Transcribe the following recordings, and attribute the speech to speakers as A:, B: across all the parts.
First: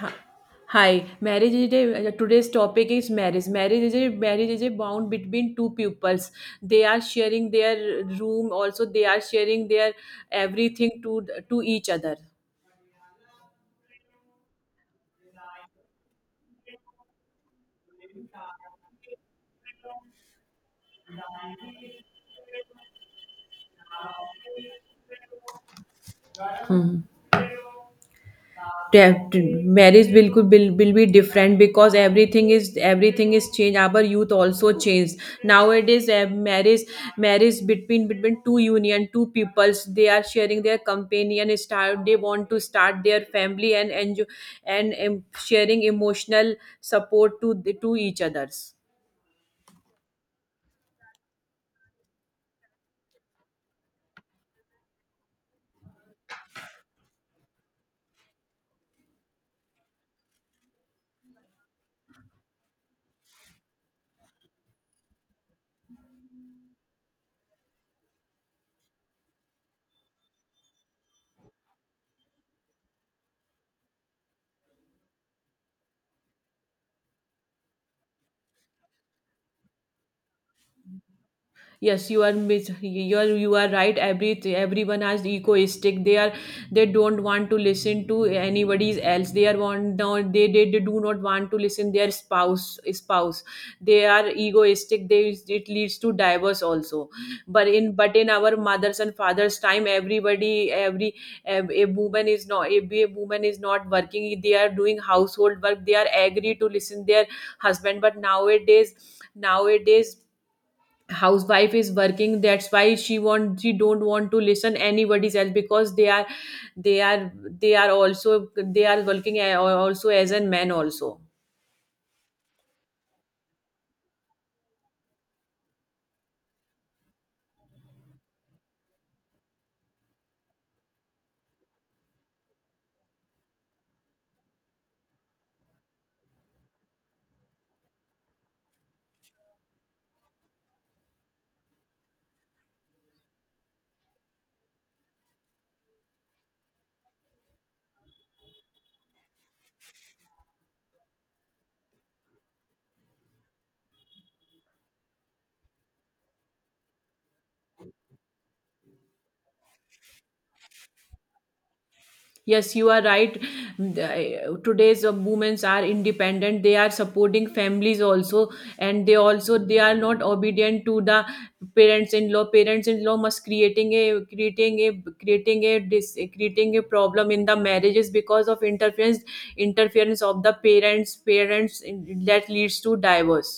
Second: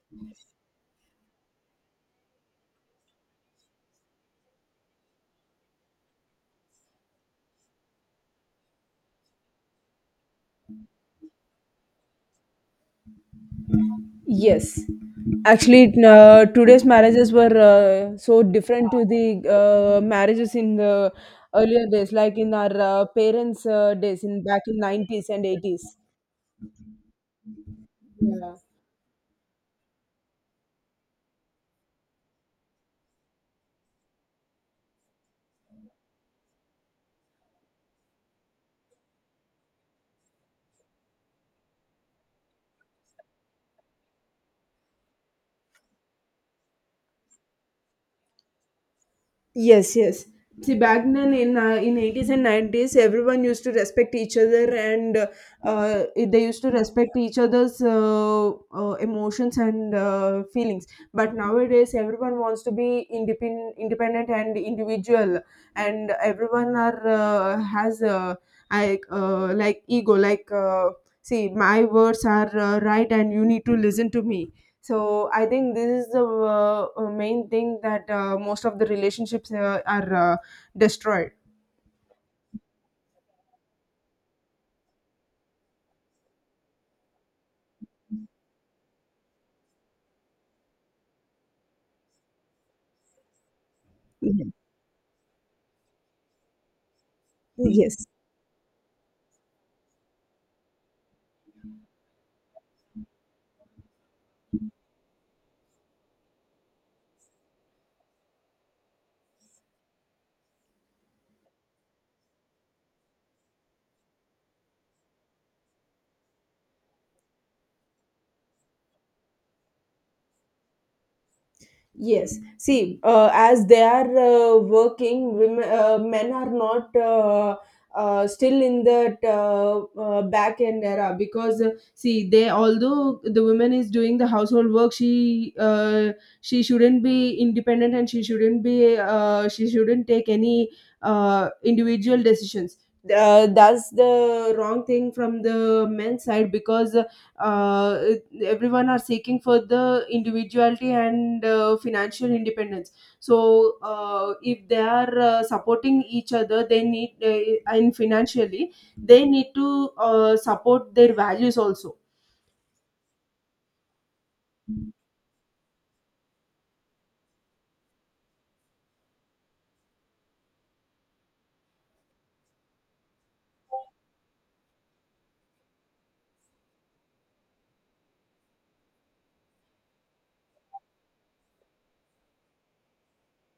A: Hi, hi. Today's topic is marriage. Marriage is a bond between two pupils. They are sharing their room. Also, they are sharing their everything to each other.
B: Yes, actually, today's marriages were so different to the marriages in the earlier days, like in our parents' days, in back in 90s and 80s.
A: Hmm.
B: Yeah.
A: Marriage बिल्कुल will be different because everything is changed, our youth also changed nowadays. Marriage between two union, two peoples, they are sharing their companion start. They want to start their family and enjoy, and sharing emotional support to each others.
B: Yes, yes. See, back then in 80s and 90s, everyone used to respect each other, and they used to respect each other's emotions and feelings. But nowadays, everyone wants to be independent and individual, and everyone are has like ego. Like, see, my words are right, and you need to listen to me, so I think this is the main thing that most of the relationships are destroyed.
A: Yes, you are right. Everyone has egoistic. They are, they don't want to listen to anybody else. They are want no, they do not want to listen their spouse. They are
B: Yeah.
A: egoistic. They, it leads to divorce also.
B: Mm.
A: but in
B: Yes.
A: but in our mothers and fathers time, a woman is not a woman is not working. They are doing household work. They are agree to listen their husband. But nowadays housewife is working. That's why she want, she don't want to listen anybody's else because they are they are they are also they are working also as a man also.
B: Yes. See, as they are working, women, men are not still in that back end era because see, they, although the woman is doing the household work, she shouldn't be independent and she shouldn't take any individual decisions. That's the wrong thing from the men's side because uh, everyone are seeking for the individuality and financial independence. So if they are supporting each other, they need and financially they need to support their values also.
A: Yes, you are right. Today's women are independent. They are supporting families also, and they also, they are not obedient to the parents-in-law. Parents-in-law must creating creating a problem in the marriages because of interference of the parents that leads to divorce.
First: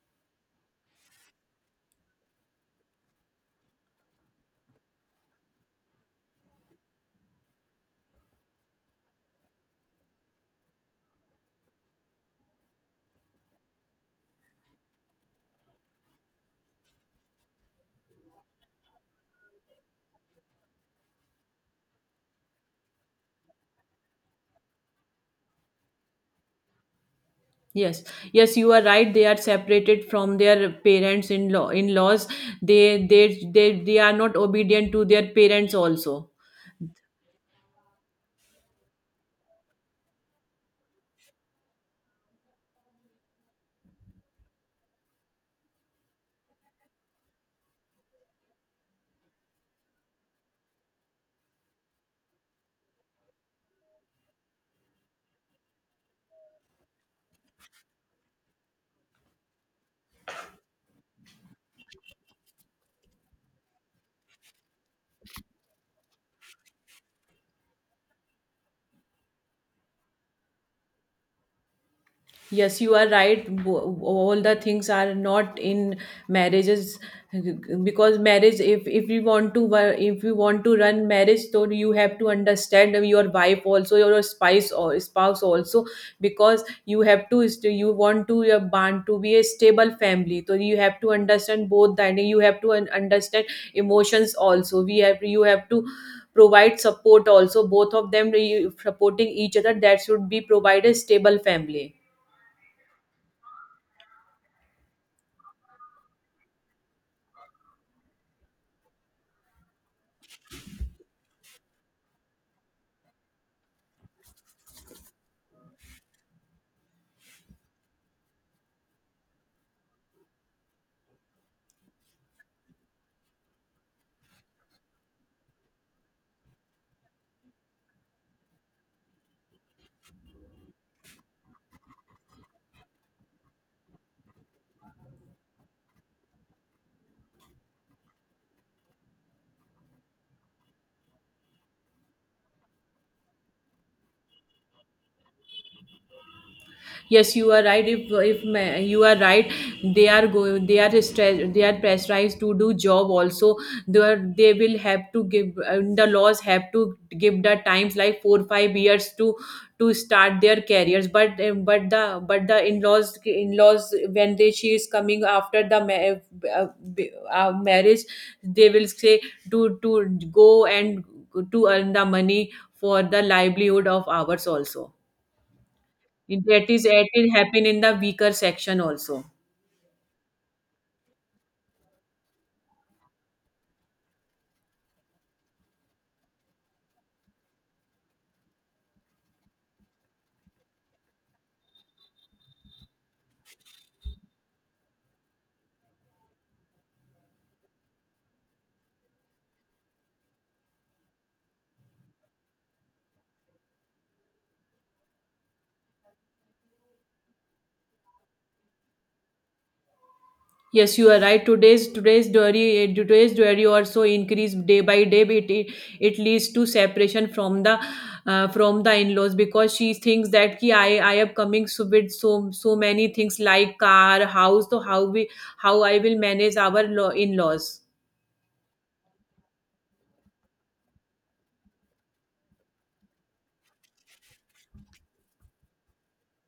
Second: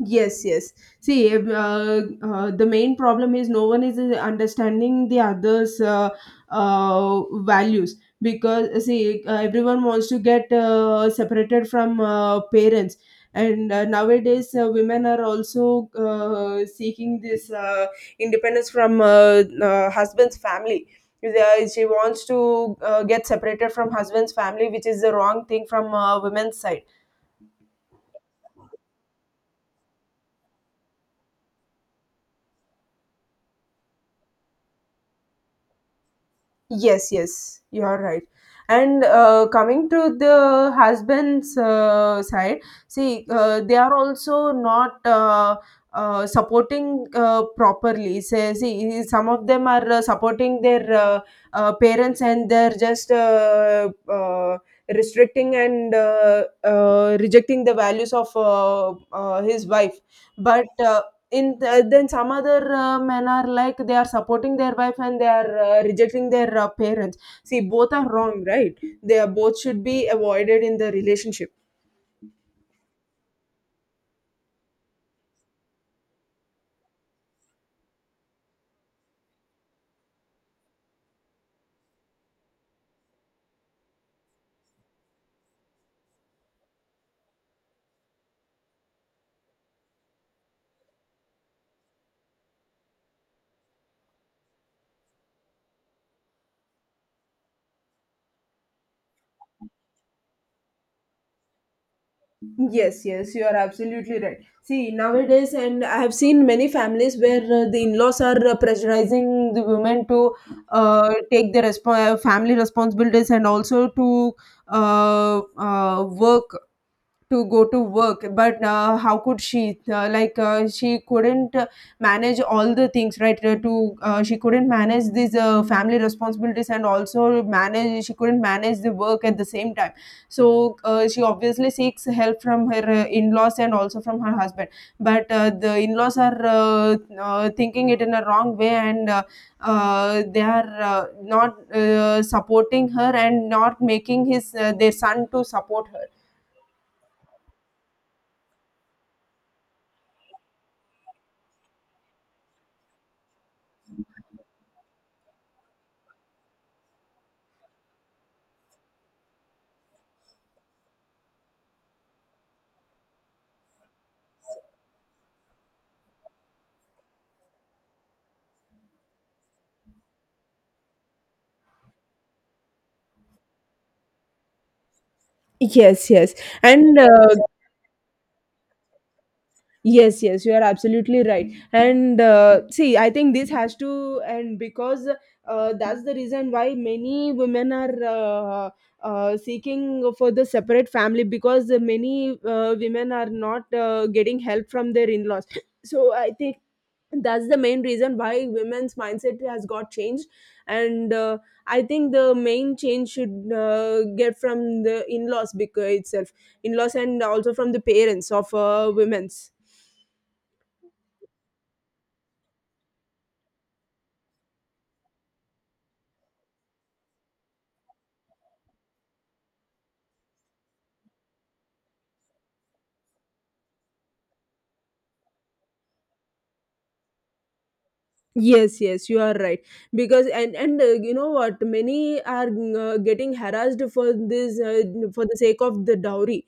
B: Yes, yes. See, if, the main problem is no one is understanding the other's values because see, everyone wants to get separated from parents, and nowadays women are also seeking this independence from husband's family. She wants to get separated from husband's family, which is the wrong thing from women's side.
A: Yes, yes, you are right. They are separated from their parents in law, in laws. They are not obedient to their parents also.
B: Yes, yes, you are right. And coming to the husband's side, see, they are also not supporting properly. Say, see, some of them are supporting their parents, and they're just restricting and rejecting the values of his wife. But then some other men are like they are supporting their wife and they are rejecting their parents. See, both are wrong, right? They are both should be avoided in the relationship.
A: Yes, you are right. All the things are not in marriages because marriage. If we want to wo- if we want to run marriage, so you have to understand your wife also, your spouse or spouse also, because you have you want to your bond to be a stable family. So you have to understand both that. You have understand emotions also. We have, you have to provide support also. Both of them you- Supporting each other, that should be provide a stable family.
B: Yes, yes, you are absolutely right. See, nowadays, and I have seen many families where the in-laws are pressurizing the women to take the family responsibilities and also to work to go to work. But how could she like she couldn't manage all the things, right? Uh, to uh, she couldn't manage these family responsibilities and also manage she couldn't manage the work at the same time. So she obviously seeks help from her in-laws and also from her husband. But the in-laws are thinking it in a wrong way, and they are not supporting her and not making his their son to support her.
A: Yes, you are right. If ma- you are right, they are go, they are stress, they are pressurized to do job also. They are, they will have to give the laws have to give the times like 4 or 5 years to start their careers, but but the in-laws, in-laws, when they, she is coming after the marriage, they will say to go and to earn the money for the livelihood of ours also.
B: Yes, yes.
A: That is,
B: And
A: it will happen in the weaker section also.
B: yes, yes, you are absolutely right. And see, I think this has to, and because that's the reason why many women are seeking for the separate family because many women are not getting help from their in laws. So I think that's the main reason why women's mindset has got changed. And I think the main change should get from the in-laws because itself in-laws and also from the parents of women's.
A: Yes, you are right. Today's dairy also increase day by day. It leads to separation from the in-laws because she thinks that ki I am coming so with so many things like car, house. So how I will manage our in-laws
B: Yes, yes, you are right. Because and you know what, many are getting harassed for this, for the sake of the dowry.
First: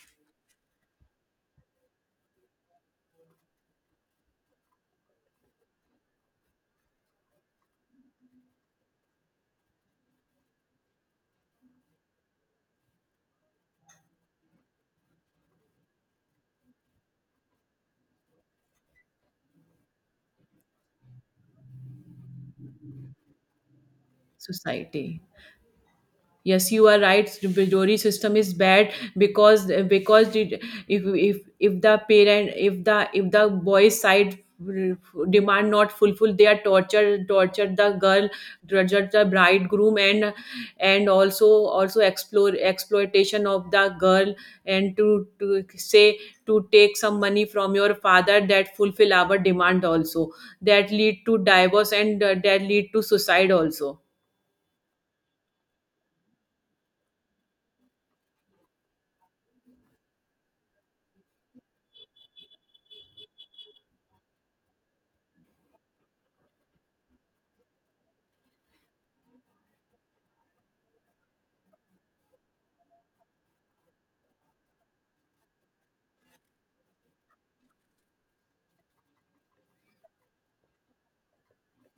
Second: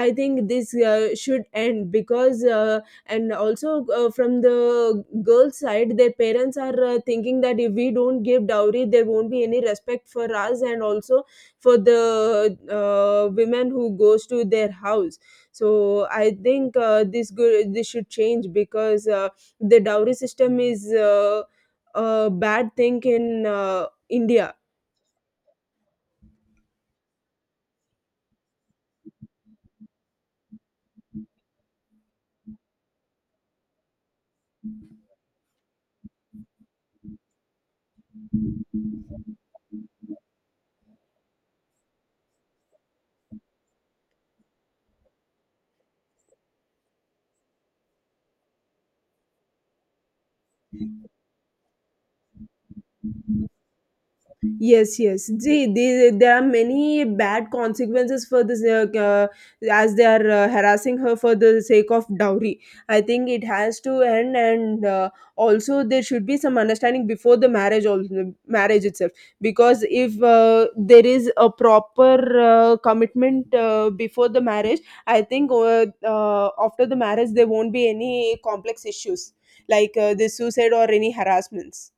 B: I think this should end because and also from the girl's side, their parents are thinking that if we don't give dowry there won't be any respect for us and also for the women who goes to their house. So I think this should change because the dowry system is a bad thing in India.
A: society. Yes, you are right. The bajori system is bad because it, if if the parent, if the boy's side demand not fulfill, they are tortured the girl, tortured the bridegroom and and also explore exploitation of the girl, and to say to take some money from your father that fulfill our demand also. That lead to divorce, and that lead to suicide also.
B: Yes, yes. See, there are many bad consequences for this, as they are harassing her for the sake of dowry. I think it has to end, and also there should be some understanding before the marriage, also, marriage itself. Because if there is a proper commitment before the marriage, I think after the marriage there won't be any complex issues like this suicide or any harassments.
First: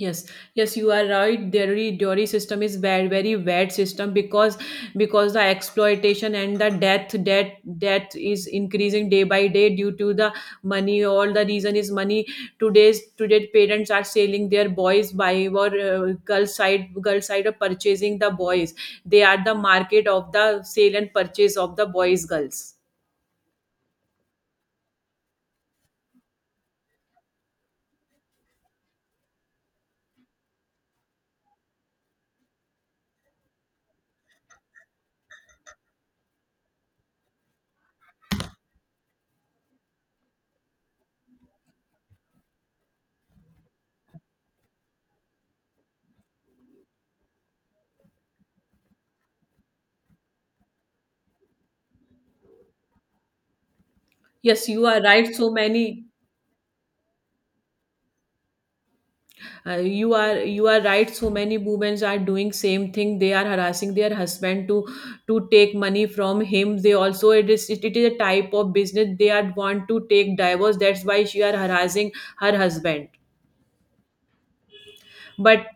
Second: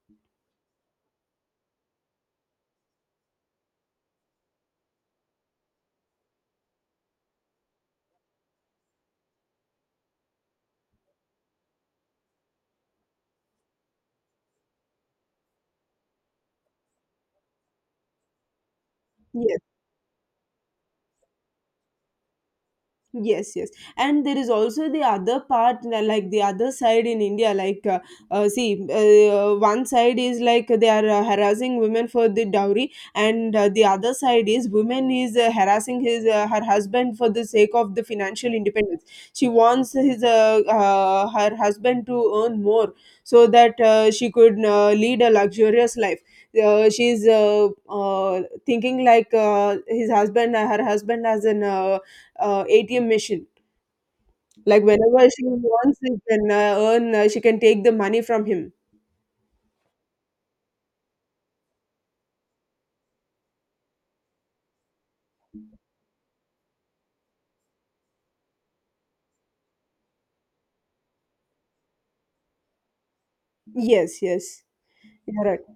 A: Yes, yes, you are right. Dairy system is very very bad system because the exploitation and the death is increasing day by day due to the money. All the reason is money. Today parents are selling their boys by or girl side, girl side of purchasing the boys. They are
B: Yes.
A: the market of the sale and purchase of the boys, girls.
B: Yes, yes. And there is also the other part, like the other side in India. Like, see, one side is like they are harassing women for the dowry, and the other side is women is harassing his her husband for the sake of the financial independence. She wants his her husband to earn more so that she could lead a luxurious life. She's thinking like her husband as an ATM machine.
A: Yes,
B: Like
A: you are
B: whenever
A: right.
B: she
A: So
B: wants,
A: many.
B: she can earn. She can take the money from him.
A: You are right. So many women are doing same thing. They are harassing their husband to take money from him. They also, it is a type of business. They are want to take divorce. That's why she are harassing her husband.
B: Yes, yes, you're right.
A: but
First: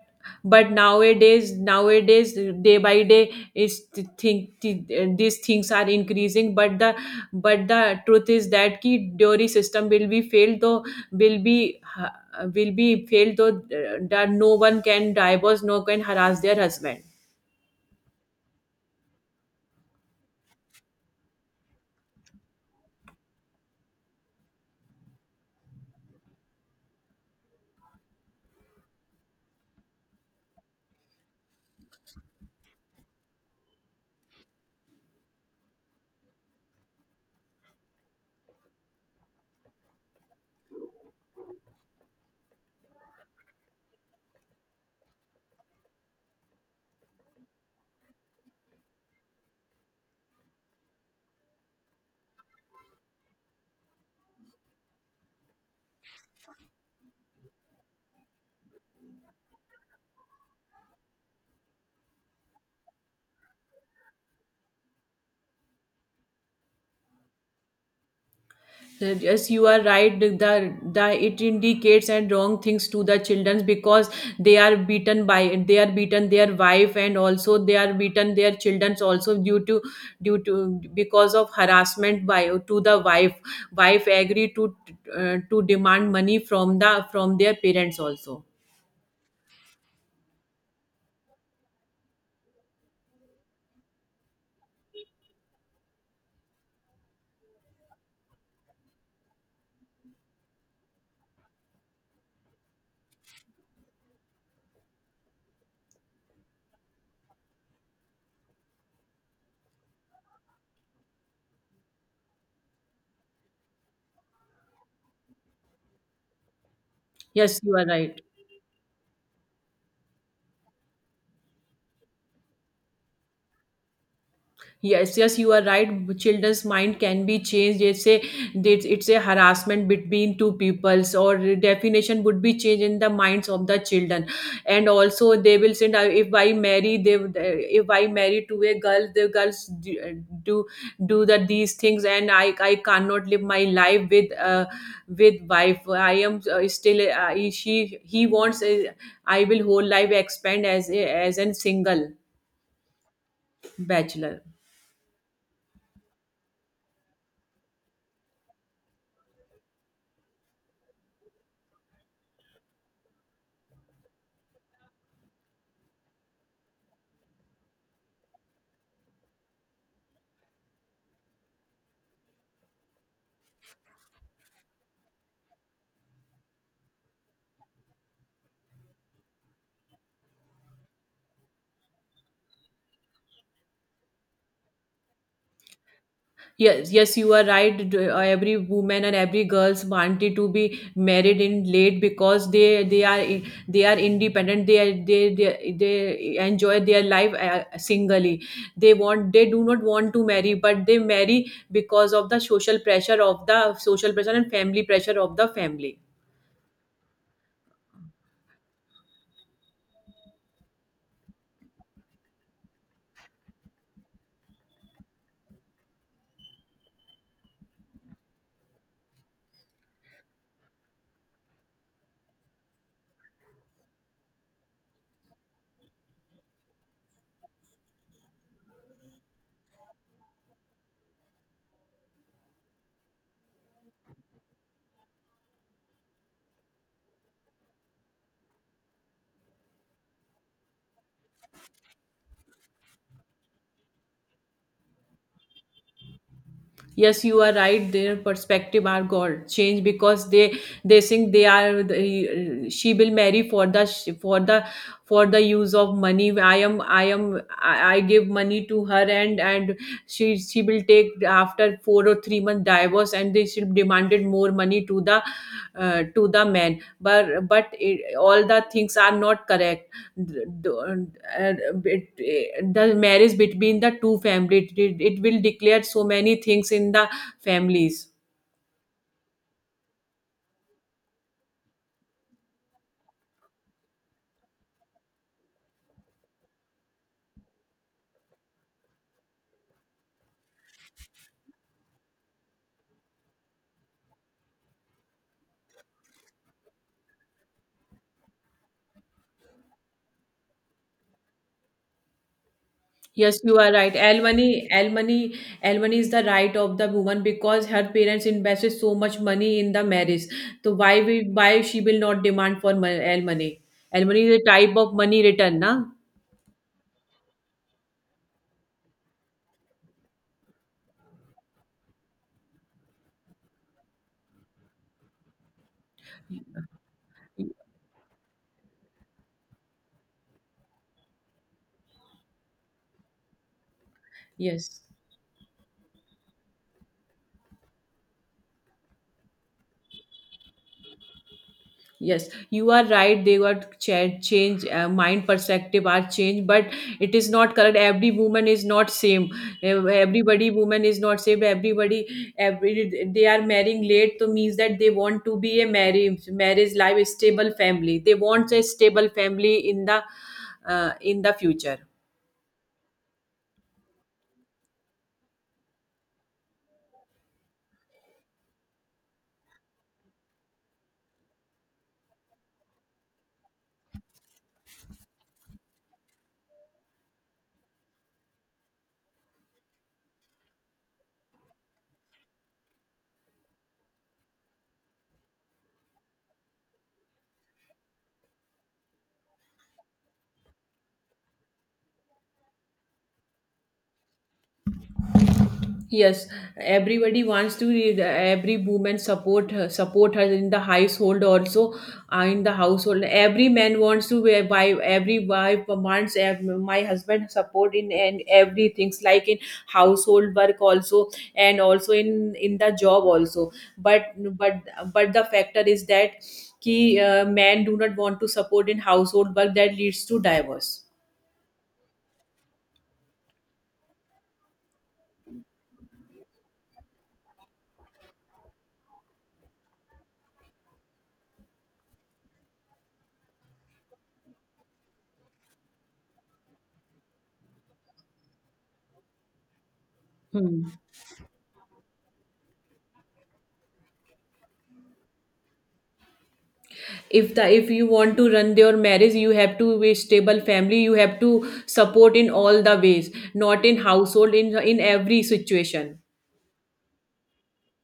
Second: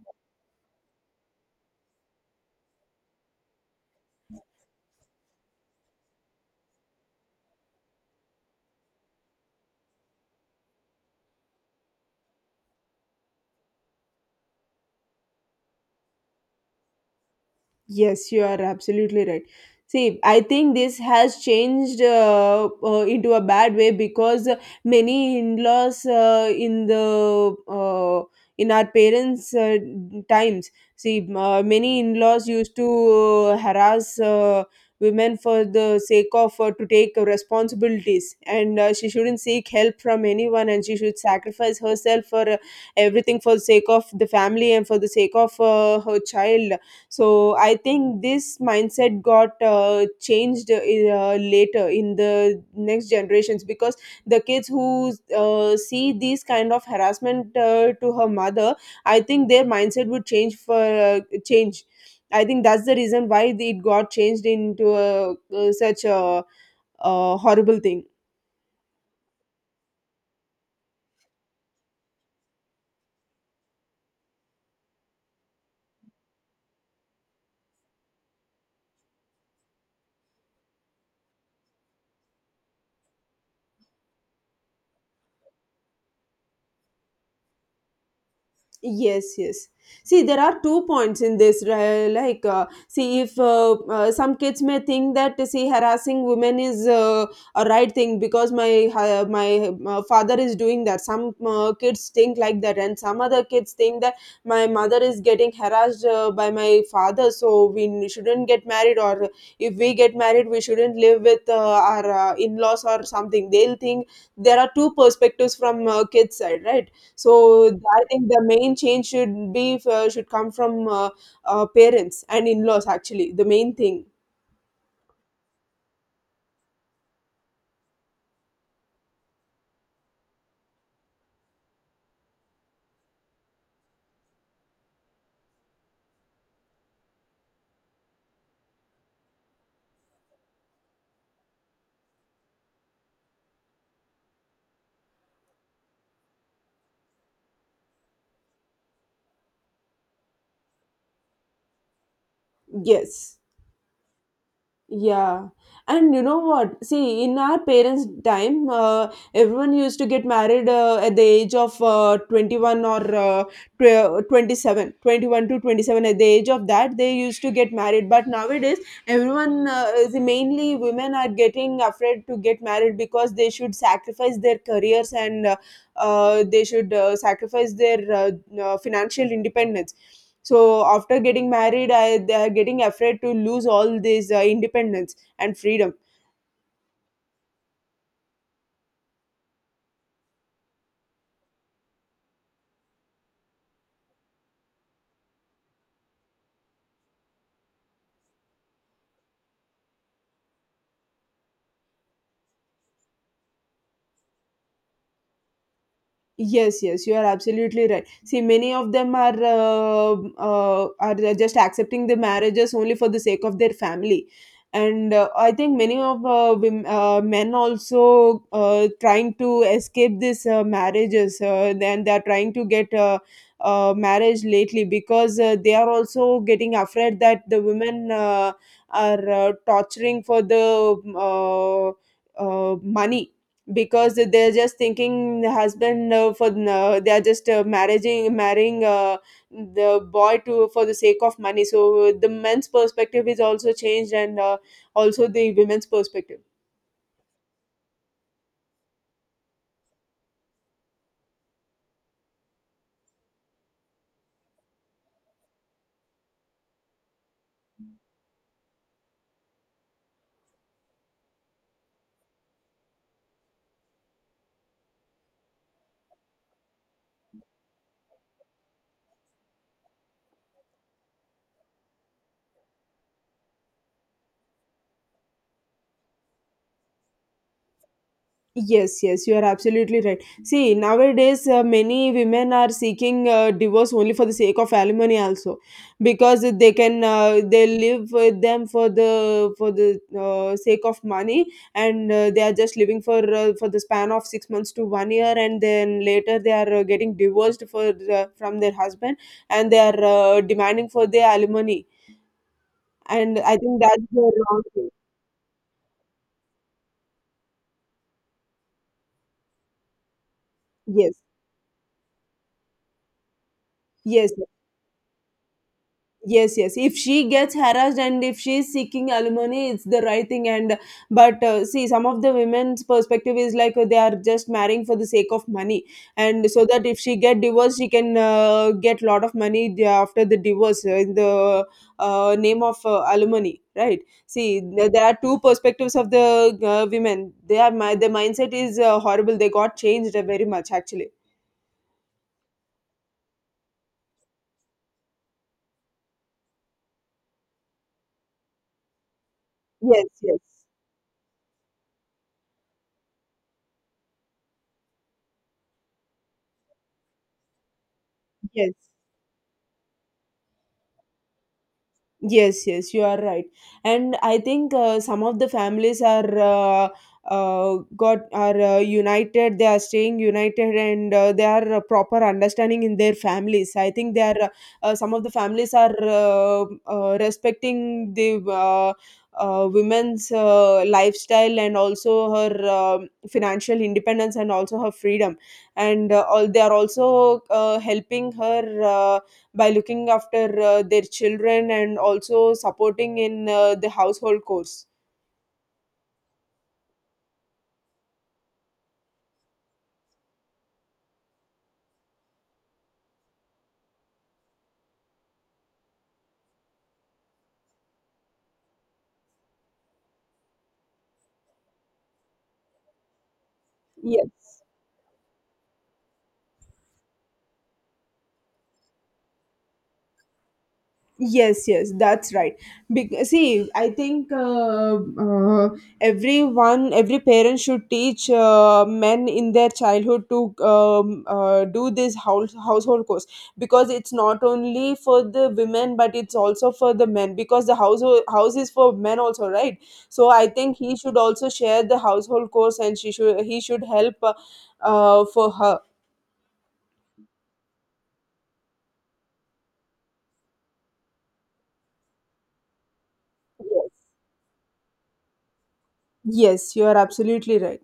A: but nowadays nowadays day by day is th- think th- these things are increasing, but the, but the truth is that ki dairy system will be failed though, will be uh, that no one can divorce, no can harass their husband.
B: Yes, you are absolutely right. See, I think this has changed into a bad way because many in-laws in our parents' times, see, many in-laws used to harass women for the sake of to take responsibilities, and she shouldn't seek help from anyone, and she should sacrifice herself for everything for the sake of the family and for the sake of her child. So I think this mindset got changed later in the next generations because the kids who see these kind of harassment to her mother, I think their mindset would change. I think that's the reason why it got changed into such a horrible thing.
A: Yes, you are right. The it indicates and wrong things to the children because they are beaten their wife and also they are beaten their children also due to because of harassment by to the wife. Wife agree to demand money from the, from their parents also.
B: Yes, yes. See, there are two points in this. Like, see, if some kids may think that, see, harassing women is a right thing because my father is doing that. Some kids think like that, and some other kids think that my mother is getting harassed by my father, so we shouldn't get married, or if we get married, we shouldn't live with our in-laws or something. They'll think there are two perspectives from kids' side, right?
A: Yes,
B: So
A: you are
B: I
A: right.
B: think the main change should come from parents and in-laws, actually the main thing.
A: Yes, yes, you are right. Children's mind can be changed. It's a harassment between two peoples, or definition would be changed in the minds of the children, and also they will send. If I marry, they would, if I marry to a girl, the girls do, do the these things, and I cannot live my life with wife. I am still she he wants. I will whole life expand as a, as an single
B: Yes.
A: bachelor.
B: Yeah, and you know what? See, in our parents' time, everyone used to get married at the age of 21 or 27, 21 to 27. At the age of that, they used to get married. But nowadays, everyone, mainly women, are getting afraid to get married because they should sacrifice their careers and they should sacrifice their financial independence. So after getting married, I they're getting afraid to lose all this independence and freedom.
A: Yes, yes, you are right. Every woman and every girls wanted to be married in late because they are independent. They are, they enjoy their life singly. They want, they do not want to marry, but they marry because of the social pressure of the social pressure and family pressure of the family.
B: Yes, yes, you are absolutely right. See, many of them are just accepting the marriages only for the sake of their family, and I think many of men also trying to escape these marriages. Then they are trying to get marriage lately because they are also getting afraid that the women are torturing for the money because they're just thinking the husband for they are just marrying the boy to for the sake of money. So the men's perspective is also changed, and also the women's perspective.
A: Yes, you are right. Their perspective are got changed because they think they are the, she will marry for the, for the use of money. I I give money to her, and she will take after 4 or 3 month divorce, and they, she demanded more money to the man. But all the things are not correct. the, the- uh, the marriage between the two family, it will declare so many things in the families.
B: Yes, yes, you are absolutely right. See, nowadays, many women are seeking divorce only for the sake of alimony, also, because they live with them for the sake of money, and they are just living for the span of 6 months to one year, and then later they are getting divorced from their husband, and they are demanding for their alimony, and
A: Yes,
B: I
A: you are
B: think
A: right.
B: that's the wrong thing.
A: Alimony is the right of the woman because her parents invested so much money in the marriage. So why
B: Yes.
A: we why she will not demand for alimony? Alimony
B: Yes,
A: is a type of money return, na?
B: yes, yes. If she gets harassed and if she is seeking alimony, it's the right thing. And but see, some of the women's perspective is like they are just marrying for the sake of money, and so that if she get divorced, she can get lot of money after the divorce in the name of alimony, right? See,
A: Yes.
B: there are two perspectives of the women. They are my Their mindset is horrible. They got changed very much actually.
A: Yes, you are right. They got change mind perspective are changed, but it is not correct. Every woman is not same.
B: Yes, yes,
A: Everybody woman is not same. Everybody, every they are marrying late, so means that they want to be a marriage life stable family. They want a
B: yes.
A: stable family in the future.
B: Yes, yes, you are right. And I think some of the families are got are united. They are staying united, and they are proper understanding in their families. I think they are some of the families are respecting the women's lifestyle and also her financial independence and also her freedom, and all they are also helping her. By looking after their children and also supporting in the household chores.
A: Yes, everybody wants to. Read, every woman support her in the household also, in the household. Every man wants to wear buy. Every wife wants my husband support in and every things like in household work also, and also in the job also. But
B: Yes.
A: but but the factor is that ki, men do not want to support in household work, that leads to divorce.
B: Yes, yes, that's right. Because, see, I think everyone, every parent should teach men in their childhood to do this household course because it's not only for the women but it's also for the men because the household house is for men also, right? So I
A: Hmm.
B: think he should also share the household course and she should he should help for her.
A: If the, if you want to run your marriage, you have to be stable family. You have to support in all the ways, not in
B: Yes,
A: household, in every situation.
B: yes, you are absolutely right.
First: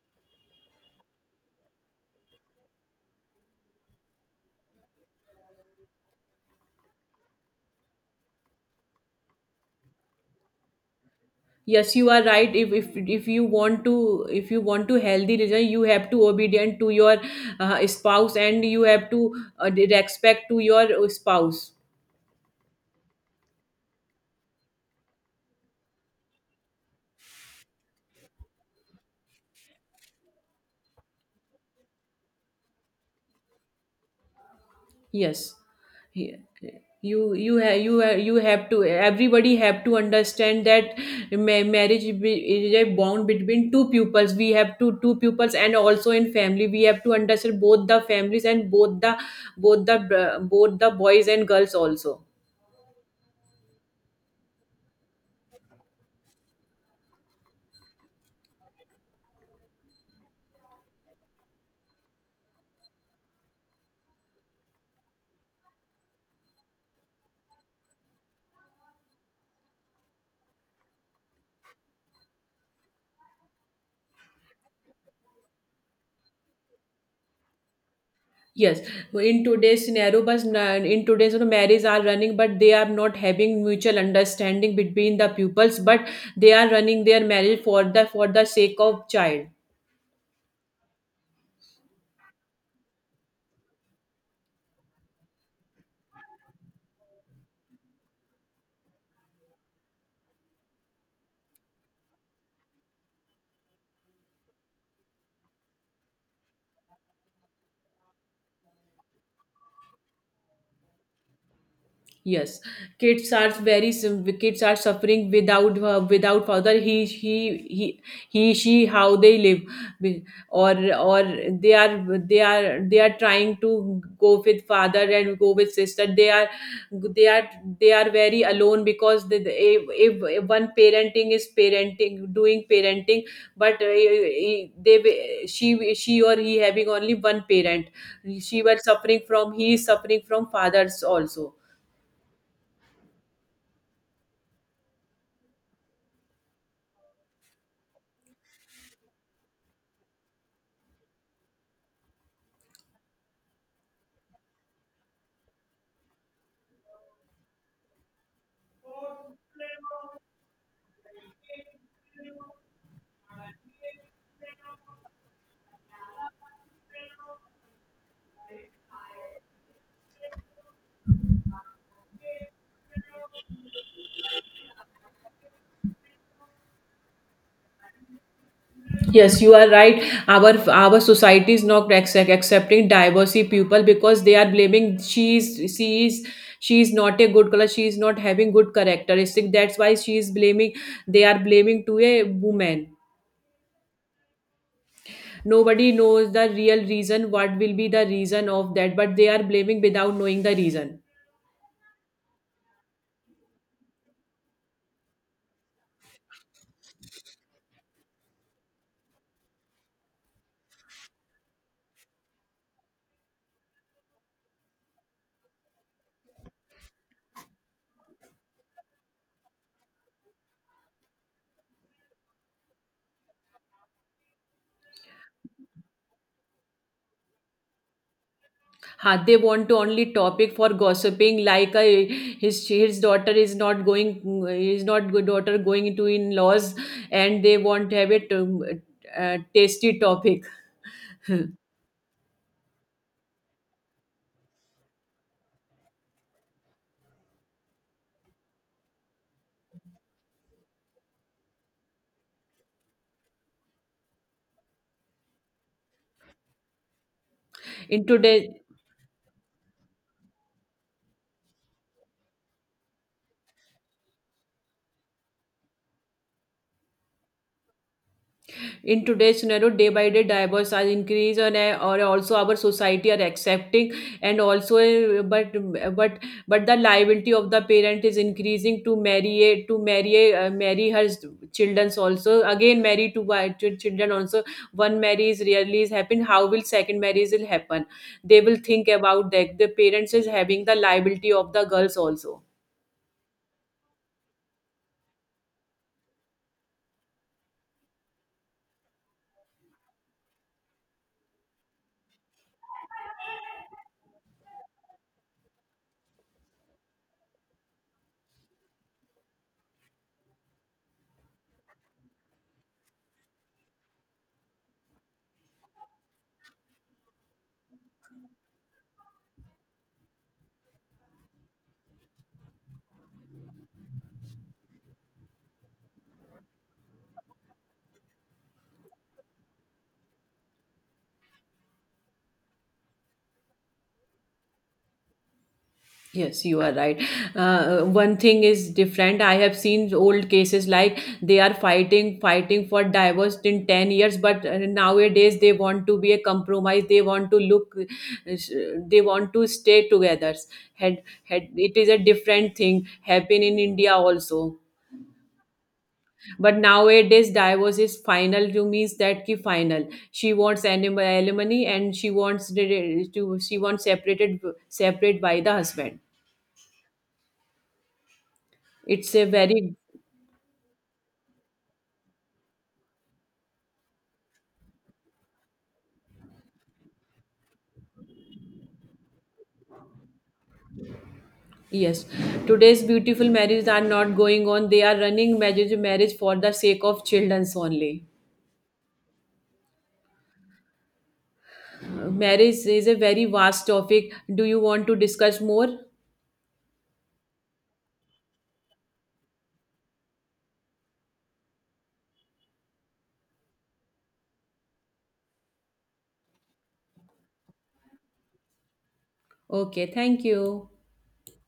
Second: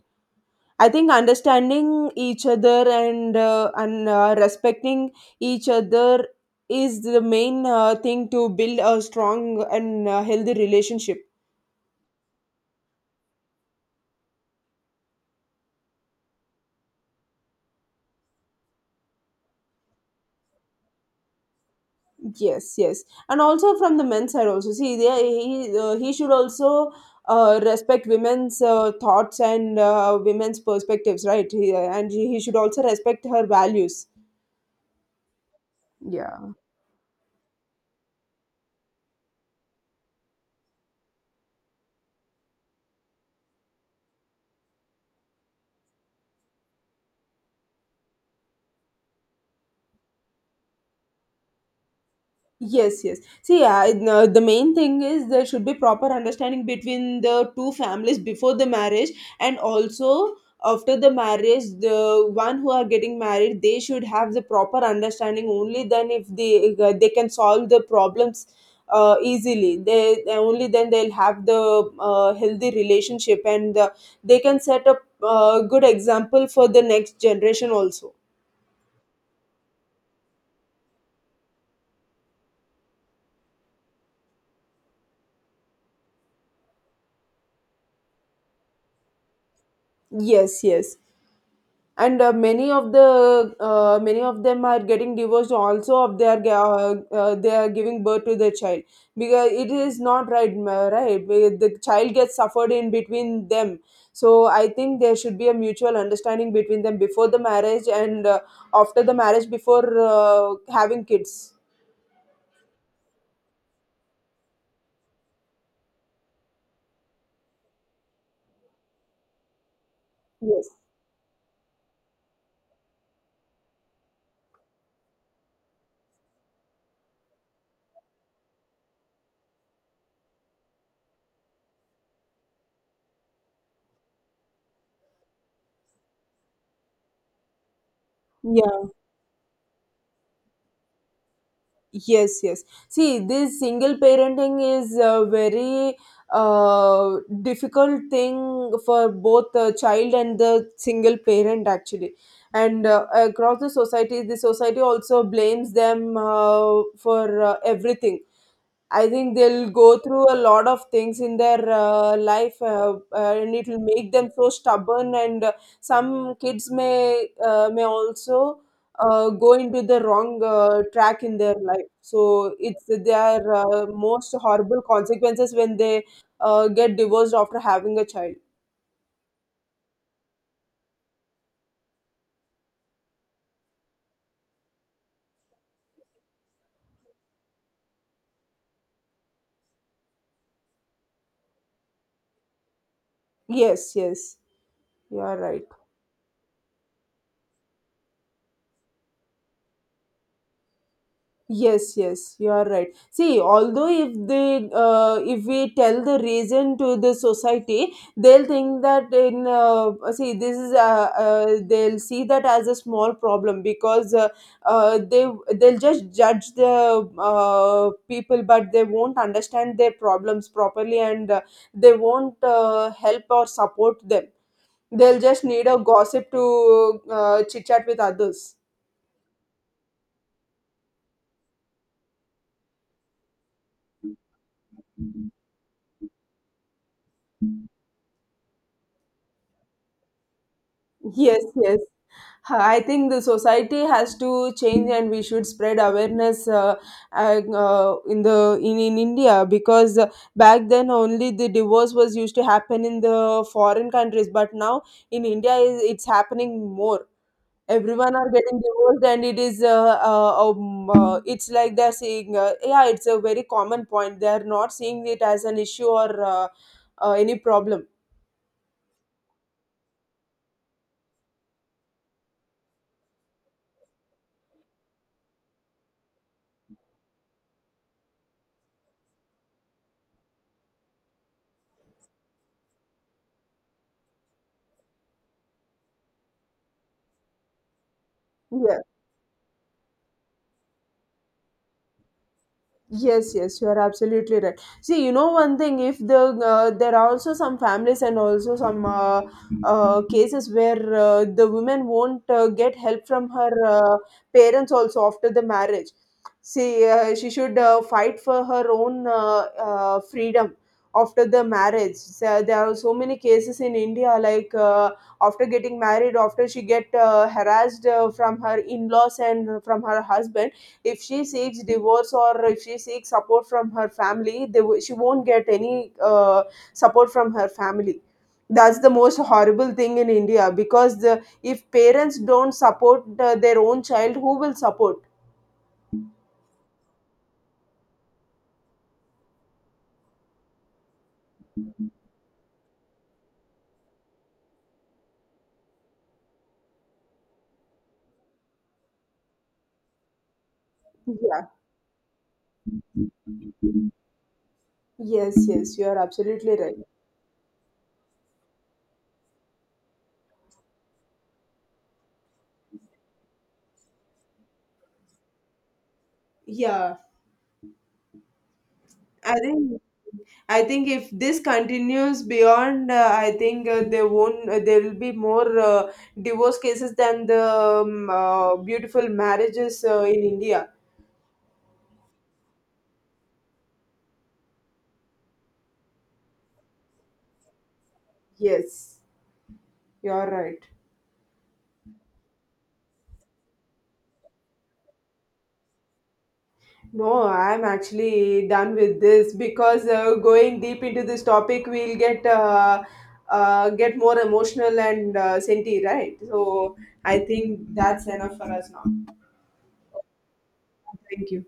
B: I think understanding each other and respecting each other is the main thing to build a strong and healthy relationship.
A: Yes, you are right. If you want to healthy religion, you have to obedient to your spouse, and you have to respect to your spouse.
B: Yes, yes, and also from the men's side also. See, there he should also respect women's thoughts and women's perspectives, right? And he should also respect her values.
A: Yes, He-
B: Yeah.
A: you, you have you have to, everybody have to understand that marriage is a bond between two pupils. We have to two pupils, and also in family we have to understand both the families and both the boys and girls also.
B: Yes, yes. See, I, no, the main thing is there should be proper understanding between the two families before the marriage and also after the marriage. The one who are getting married, they should have the proper understanding. Only then, if they they can solve the problems easily, they only then they'll have the healthy relationship and they can set up a good example for the next generation also.
A: Yes, in today's scenario, but in today's, you know, marriages are running, but they are not having mutual understanding between the pupils, but they are running their marriage for the, for the sake of child.
B: Yes, yes, and many of the many of them are getting divorced also if they are they are giving birth to their child because it is not right where the child gets suffered in between them. So I think there should be a mutual understanding between them before the marriage and after the marriage, before having kids.
A: Yes, kids are very kids are suffering without without father. He he she, how they live, Be-
B: Yes.
A: or they are trying to go with father and go with sister. They are they are very alone because if one parenting is parenting doing parenting, but they, she or he having only one parent. She was
B: Yeah.
A: suffering from, he is suffering from fathers also.
B: Yes, yes. See, this single parenting is a very uh, difficult thing for both the child and the single parent, actually. And across the society also blames them for everything. I think they'll go through a lot of things in their life, and it'll make them so stubborn. And some kids may also go into the wrong track in their life. So it's their most horrible consequences when they get divorced after having a child.
A: Yes, you are right. Our society is not accepting diversity people because they are blaming, she is not a good color. She is not having good characteristic. That's why she is blaming. They are blaming to a woman.
B: Yes, yes, you are right.
A: Nobody knows the real reason. What will be the reason of that? But they are blaming without knowing the reason.
B: Yes, yes, you are right. See, although if if we tell the reason to the society, they'll think that see, this is, they'll see that as a small problem because uh, they, they'll just judge the people, but they won't understand their problems properly and they won't help or support them. They'll just need a gossip to chit chat with others.
A: Huh, they want to only topic for gossiping like a, his daughter is not going is not good daughter going into in-laws, and they want to have it tasty topic.
B: Yes, yes. I think the society has to change, and we should spread awareness in in India because back then only the divorce was used to happen in the foreign countries, but now in India is it's happening more.
A: In
B: Everyone are
A: today,
B: getting divorced, and it is it's like they're saying, yeah, it's a very common point. They are not seeing it as an issue or any problem.
A: in today's scenario, day by day divorce are increased, and or also our society are accepting, and also but but the liability of the parent is increasing to marry marry her children also, again marry to children also. One marriage is rarely is happen, how will second marriage will happen, they will
B: Yeah.
A: think about that. The parents is having the liability of the girls also.
B: Yes, yes, you are absolutely right. See, you know one thing, if there are also some families and also some cases where the women won't get help from her parents also after the marriage. See, she should fight for her own freedom after the marriage. So, there are so many cases in India, like after getting married, after she get harassed from her in-laws and from her husband, if she seeks divorce or if she seeks support from her family, she won't get any support from her family. That's the most horrible thing in India because if parents don't support their own child, who will support?
A: Yes, you are right. One thing is different. I have seen old cases like they are fighting for divorce in 10 years, but nowadays they want to be a compromise. They want to look, they want to stay together. Had,
B: Yeah.
A: had, it is a different thing. Happen in India also.
B: Yes, yes, you are absolutely
A: But
B: right.
A: nowadays divorce is final to means that ki final. She wants alimony, and she wants the- to she wants separated, separate by the husband.
B: yeah
A: It's a
B: i
A: very,
B: think I think if this continues beyond, I think there won't. There will be more divorce cases than the beautiful marriages in India.
A: yes, today's beautiful marriages are not going on. They are running marriage for the sake of childrens only.
B: Yes, you're right.
A: Marriage is a very vast topic. Do you want to discuss more?
B: No, I'm actually done with this because going deep into this topic, we'll get more emotional and senti, right? So I think that's enough for us now.
A: Okay, thank you.
B: Thank you.